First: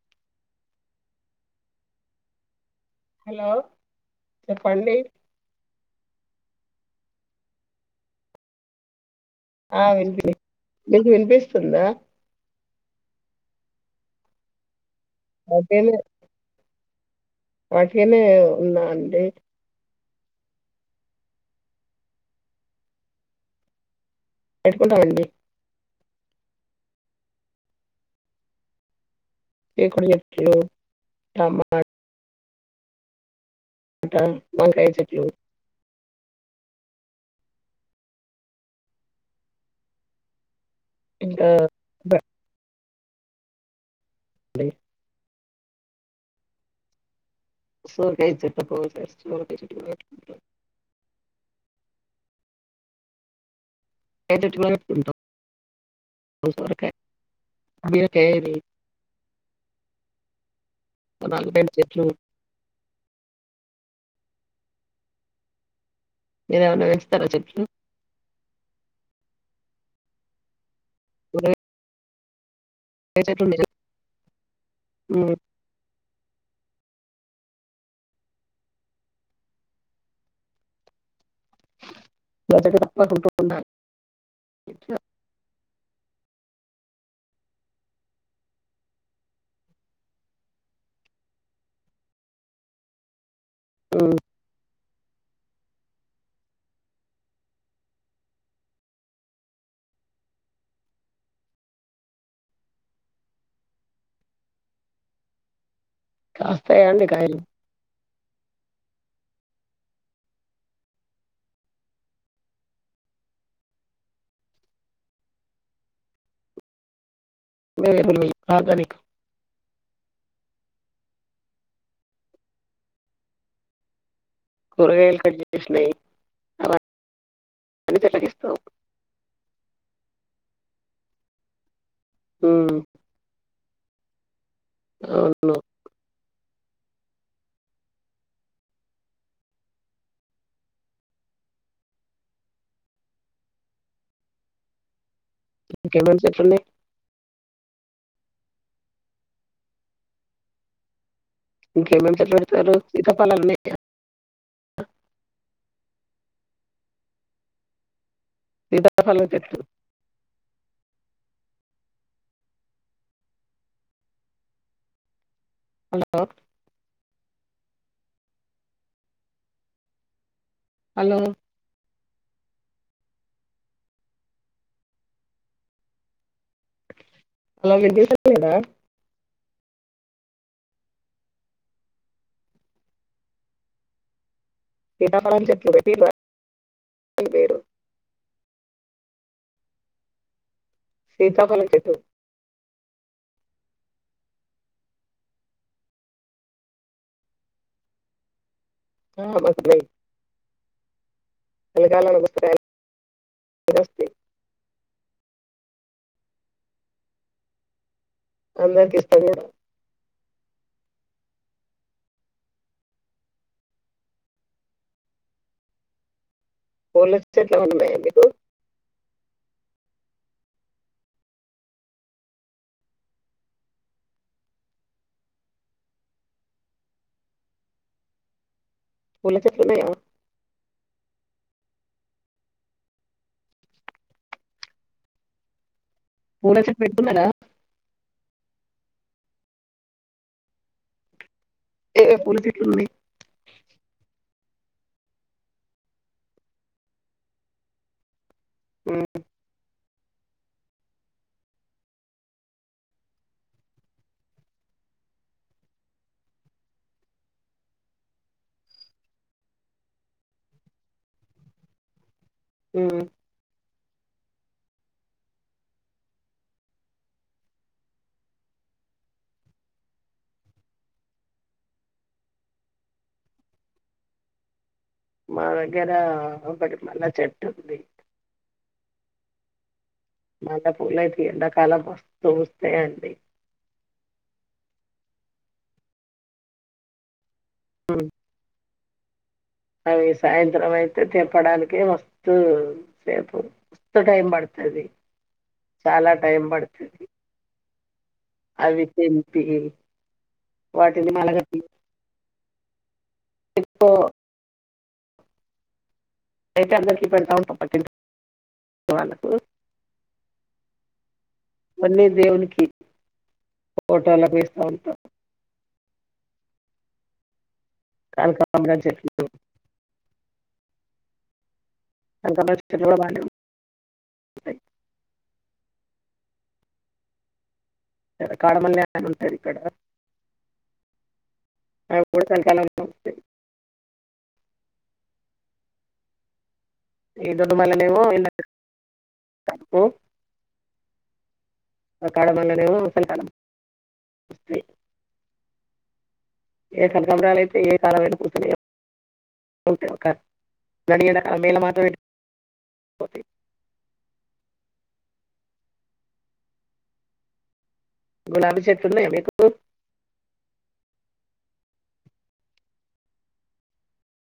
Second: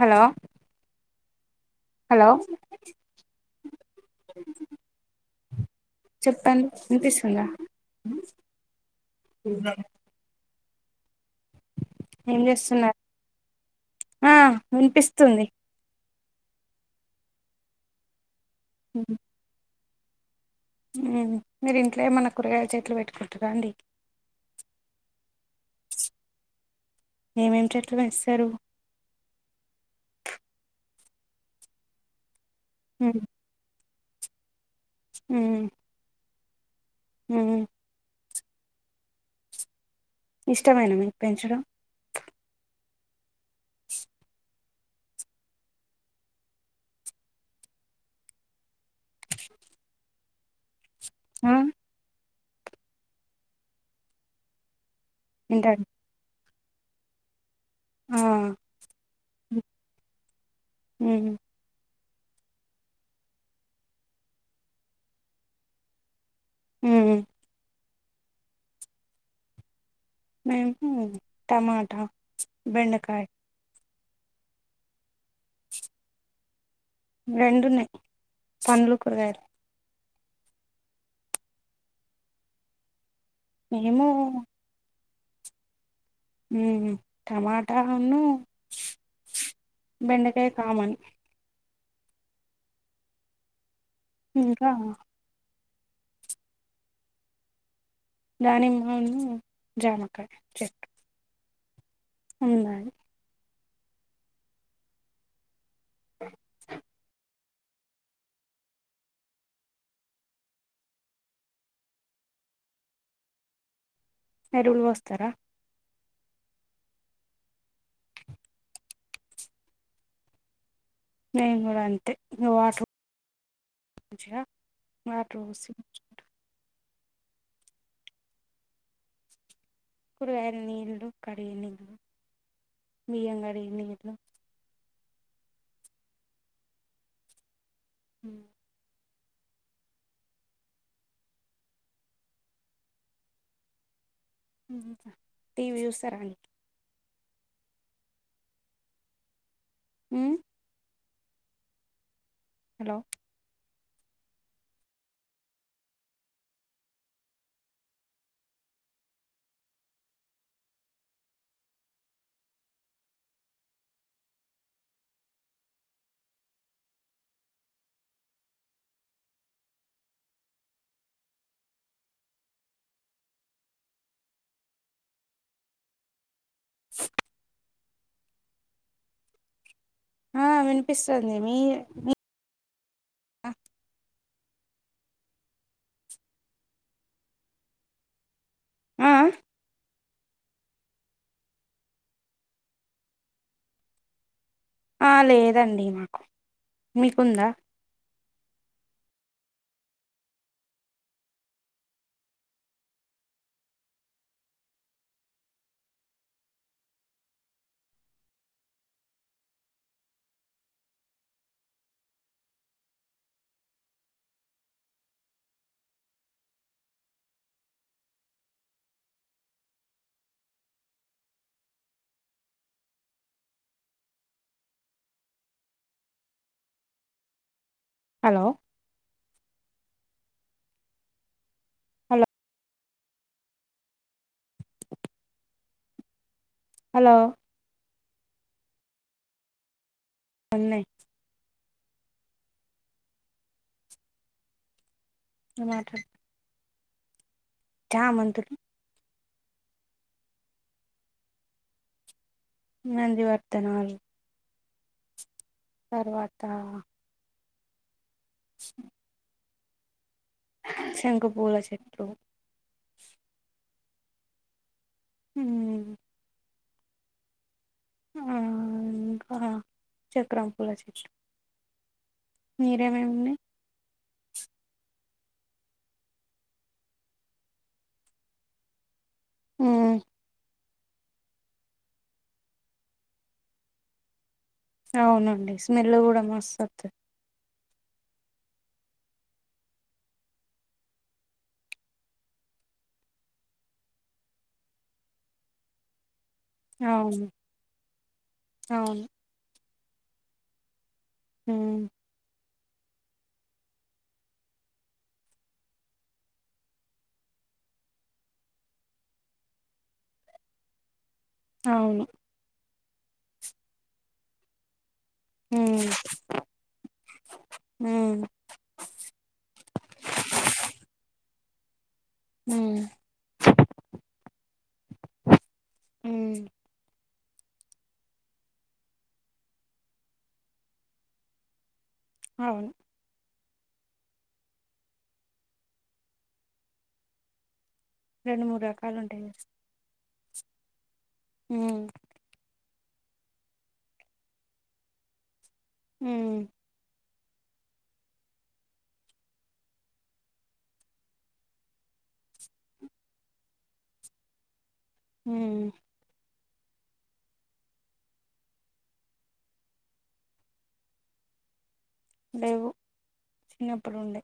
Hello hello hello చెప్పండి తన్ వినిపిస్తుంద ఆ వినిపిని నీకు వినిపిస్ ఏం చేస్తున్నారు. ఆ వినిపిస్త ఒకేలే వాటికనే ఉన్నా అండి మీరు ఇంట్లో ఏమన్నా కూరగాయ చెట్లు పెట్టుకుంటార అండి పెట్కుంటామండి ఏమేమి చెట్లు పెంచుతారు. ఎకుడు చెట్లు టమా ఉమ్ టమాటా వంకాయ చె ఉమ్ ఉమ్ ఇస్ ఇష్టమేన మీకు ఇంకా పెంచడం. బ- [inaudible] ప్లే సొరకాయ చెట్లు కో [inaudible] ఆ ఫైవథర్టీ వరకు ఉంటా ఇంటాడు సొరకాయ బీరకాయ మ్మ్ నాలుగు ఐదు చెట్లు ఉన్నాయి మీర ఏవన్నా మ్మ్ పెంచుతారా చెట్లు మేం హమ్మ్ కూరగాయ టమాటా బెండకాయ్ ఉమ్ రెండున్నాయి. పండ్లు, కూరగాయలు [unintelligible] మేము ఉమ్ టమాటాను, బెండకాయ కామన్. ఉమ్, ఇంకా దానిమ్మవును జామకాయ చెట్టు ఉన్నాది కాస్తయా అండి కాయలు ఎరువులు పోస్తరా మేమ్ ఎరువులు వొయం ఆర్గానిక్ నేను కూడా అంతే ఇంగ వాటరు కూరగాయలు కట్ చేసినయి అల అన్ని చెట్లకిస్తాం కురుగాయల నీల్లు కడిగిన నీల్లు ఉమ్, బియ్యం గడిగి ఇగెట్ల అవును ఉ ఉహు ఇంకేమన్న చెట్లునయ్ ఉ ఇంకేమన్నా చెప్పరు సరు హలో సీత పలాలు వున్నయ బా [unintelligible] సిధ ఫలాల చెట్టు హలో హలో [inaudible] హలో [unintelligible] ఆ వినిపిస్తంది మీర్ మీ సీతఫలం చెట్లు వెట్టిలా ఇదేరో అ ఆ సీత ఫలం చెట్టు ఆ లేదండి మాకు మీకుందా ఆ బకటి అలకాల పుస్తక [unintelligible] అందరికిస్తం గూడ పూలస్ చెట్లమైనా ఉన్నాయ మీకు హలో పూల చెట్లన్నయా హలో పూలచెట్ హలో వెడుతున్నడ ఉన్నయ్ ఏ పూల చెట్లున్నయ్ అ మాటడు చ మంతులు ఊ నంది వర్తనాలు తర్వాత స శంఖపూల చెట్టు హమ్ హమ్ ఆ ఇంకా చక్రం పూల చెట్టు మీరేమీ ఉన్నాయి మా దగ్గర ఒకటి మల్లె చెట్టు ఉంది ఆమ్ మల్లె పూల అయితే ఈ ఎండ కాలం మస్త్ పూస్తాయండి అవునండి స్మెల్ కూడా మస్త్ ఉంటాది హమ్ అవి సాయంత్రం అయితే తెంపడానికి మస్తు సేపు మస్తు టైం పడతాది చాలా టై పడుతుంది అవును అవి అవును తెంపి వాటినీ మాల కట్టి ఉమ్ ఇప్ప [unintelligible] అయితే అందరికి పెడతావ పక్క ఇంటి వాళ్ళకు అవును మళ్ళీ దేవునికి ఫోటో లకు వేస్తా ఉంటాం హ్మ్ కనకాంబరాలు చెట్లు కనకాంబరాలు ఉమ్ చెట్లు కూడా బాగుంటాయి హ్మ్ కాడ మల్లి ఉంటాది ఇక్కడ అవును [unintelligible] తీగలు మల్లె లేవో రెండు [unintelligible] మూడు రకాలు ఉంటాయి కదా కట్టు ఉమ్ ఆ కాడమల్లెలేమో [unintelligible] ఉమ్ ఈకలు కనకాంబరాలు అయితే ఏ కాలమైనా పూత్తానయి మల్లెలు ఎండాకాలం మాత్రమే పూత్తాయి హ్మ్ గులాబీ చెట్లు ఉన్నాయా మీకు లేేవు చిన్నప్పుడు ఉండే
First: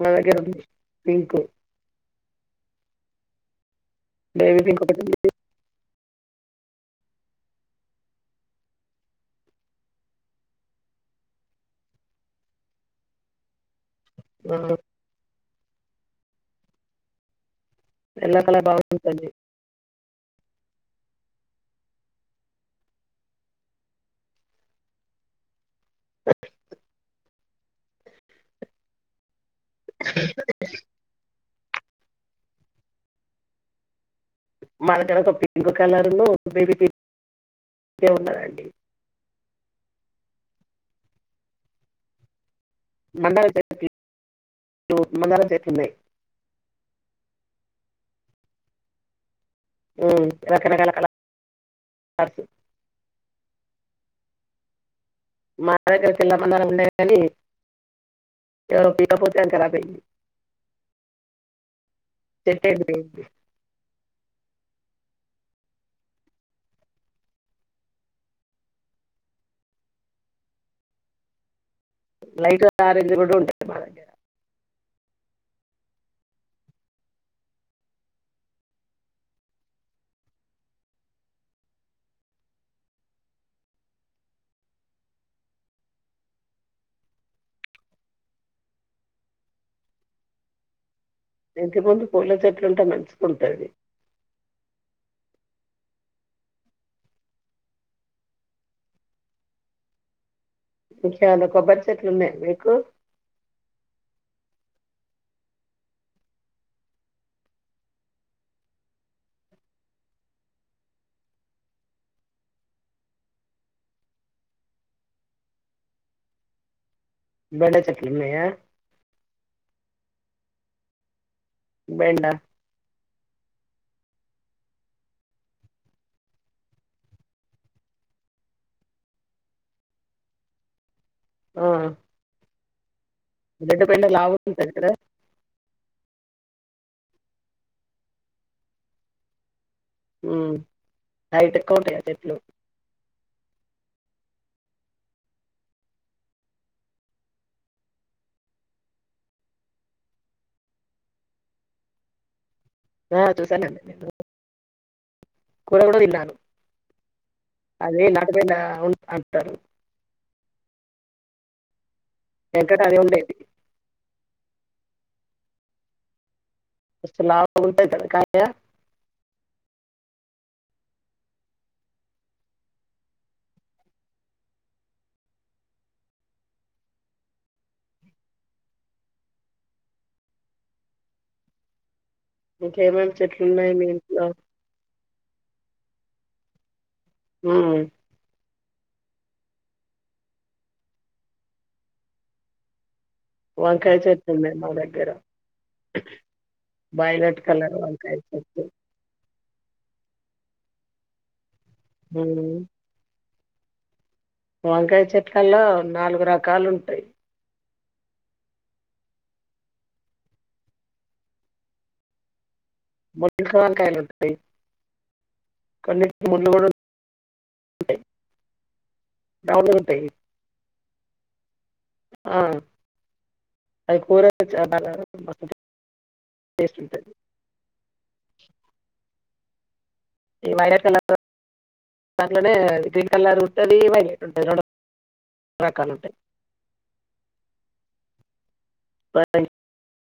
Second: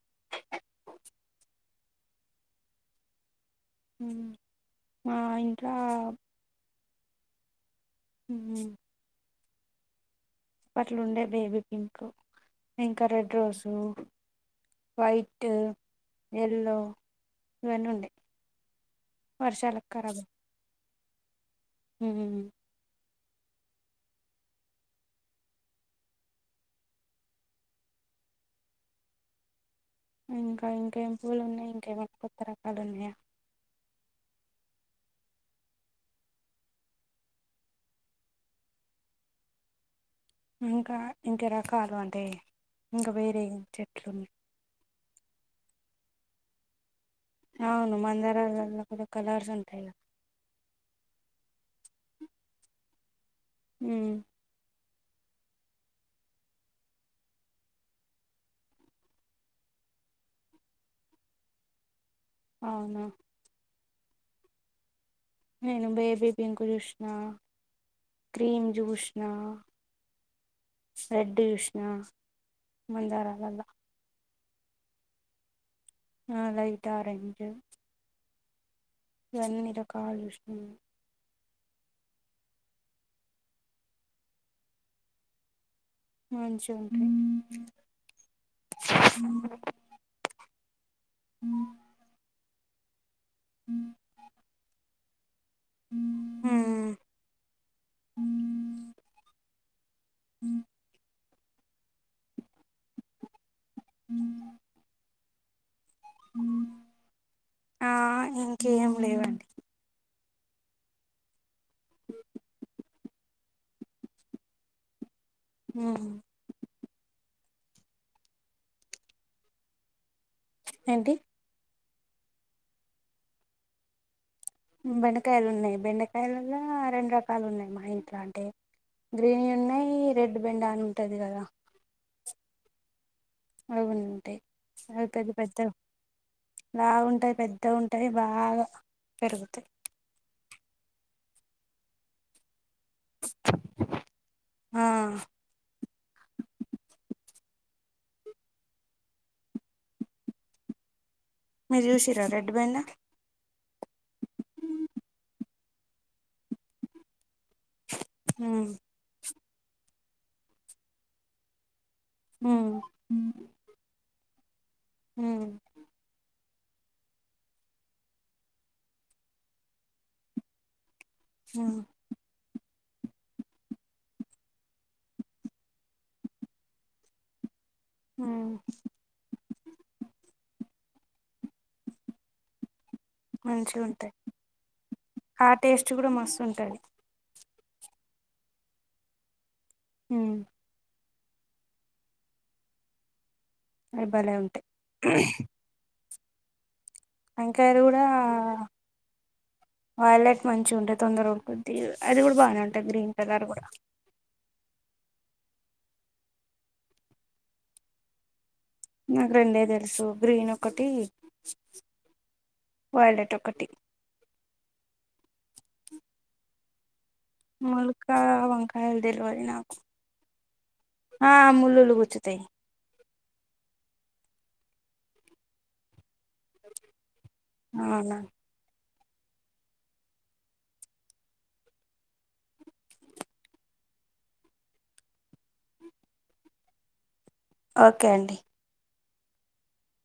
మా దగ్గర ఉంది పింకు బేబీ పింక్ ఒకటి మా ఉంది ఇంకా హమ్ అట్లు ఉండే బేబీ పింక్ ఇంకా రెడ్ రోజు హా ఎల్లో ఇవన్నీ ఎల్లో కలర్ బాగుంటాది కరాబ్ ఉహు [inaudible] ఇంకా ఇంకేం పూలు ఉన్నాయి ఇంకేమన్నా కొత్త రకాలు ఉన్నాయా మనగడ ఒక పింక్ కలర్ ను బేబ ఉన్నదండి ఇంకా ఇంక రకాలు అంటే ఇంకా వేరే చెట్లున్నా మందారం చెట్లు ఉన్నాయి అవును మందారాలలో కలర్స్ ఉంటు రకరకాల కలర్స్ హు మా దగ్గర పిల్ల మందారం ఉండేది కాని ఎవరు పీక్కుపోతే అది కరాబ్ అయింది చెప్పేది అవునా నేను బేబీ పింక్ చూసిన క్రీమ్ చూసిన రెడ్ చూసిన లైట్ ఆరెంజ్ కూడా మందారాలలో ఉంటాంది మా ఆ లైట్ ఆరెంజ్ ఇవన్నీ రకాలు చూసిన [inaudible] ఎంత మంది పొర్లు దండ తుంట మంచి ఉంటది హ చాలా కొబ్బరి చెట్లు ఉన్నాయి మీకు హ ఆ ఇంకేం లేవండి [inaudible] హు బెండ చెట్లు ఉన్నాయా ఏంటి బెండ బెండకాయలు ఉన్నాయి బెండకాయలలో రెండు రకాలు ఉన్నాయి మా ఇంట్లో అంటే గ్రీన్ ఉన్నాయి రెడ్ బెండ ఉంటది కదా ఆ, రెడ్ బెండ అవునంటయి లావు ఉంటుంది కదా అ పెద్ద పెద్దవి లావు ఉంటాయి పెద్దగా ఉంటాయి బాగా పెరుగుతాయి హైట్ ఎక్కువ ఉంటాయా చెట్లు ఆ మీరు చూసిర్రా రెడ్ బెండ ఆ చూసానండి కూర కూడా తిన్నాను అదే నాక మీద ఉమ్ ఉన్ అన్ తరు హు వెనకట అదే ఉండేది హు మస్త్ లావుంటది [inaudible] హు ఉ ంట్ పేమెంట్ చెట్లున్నయి మంచిగా మీ ఉంటాయి ఇంట్లో ఉంటాది. హు హు వంకాయ అవి చెట్టు భలే ఉన్నయి ఉంటాయి మా దగ్గర వైలట్ కలర్ వంకాయలు కూడా వంకాయ చెట్టు వైలెట్ మంచిగవుంటాయ్ తొందరగా ఉకుద్ తీర్ అది కూడా ఉమ్ బానే ఉంటద్ గ్రీన్ కలర్ కూడా వంకాయ చెట్లల్లో నాలుగు రకాలు ఉంటయ్. నాకు రెండే తెలుసు గ్రీన్ ఒకటి, వైలెట్ [inaudible] ఒకటి వంకాయలు ఉంటది. కొన్నిటికి ముల్లు కూడున్ ముల్లక్కయా వంకాయద్దెల్వది రౌండ్ నాకు ఉంటాయి ఆ ముల్ ముల్లులుగుచ్చుతయ్. అది కూరా [unintelligible] అవునా ఈ వైలెట్ కలర్ రో, దాంట్లోనే గ్రీన్ కలర్ ఉంటది, వైలెట్ ఉంటది రెండు రకాలు ఉంటయ్. ఓకే అండి [inaudible]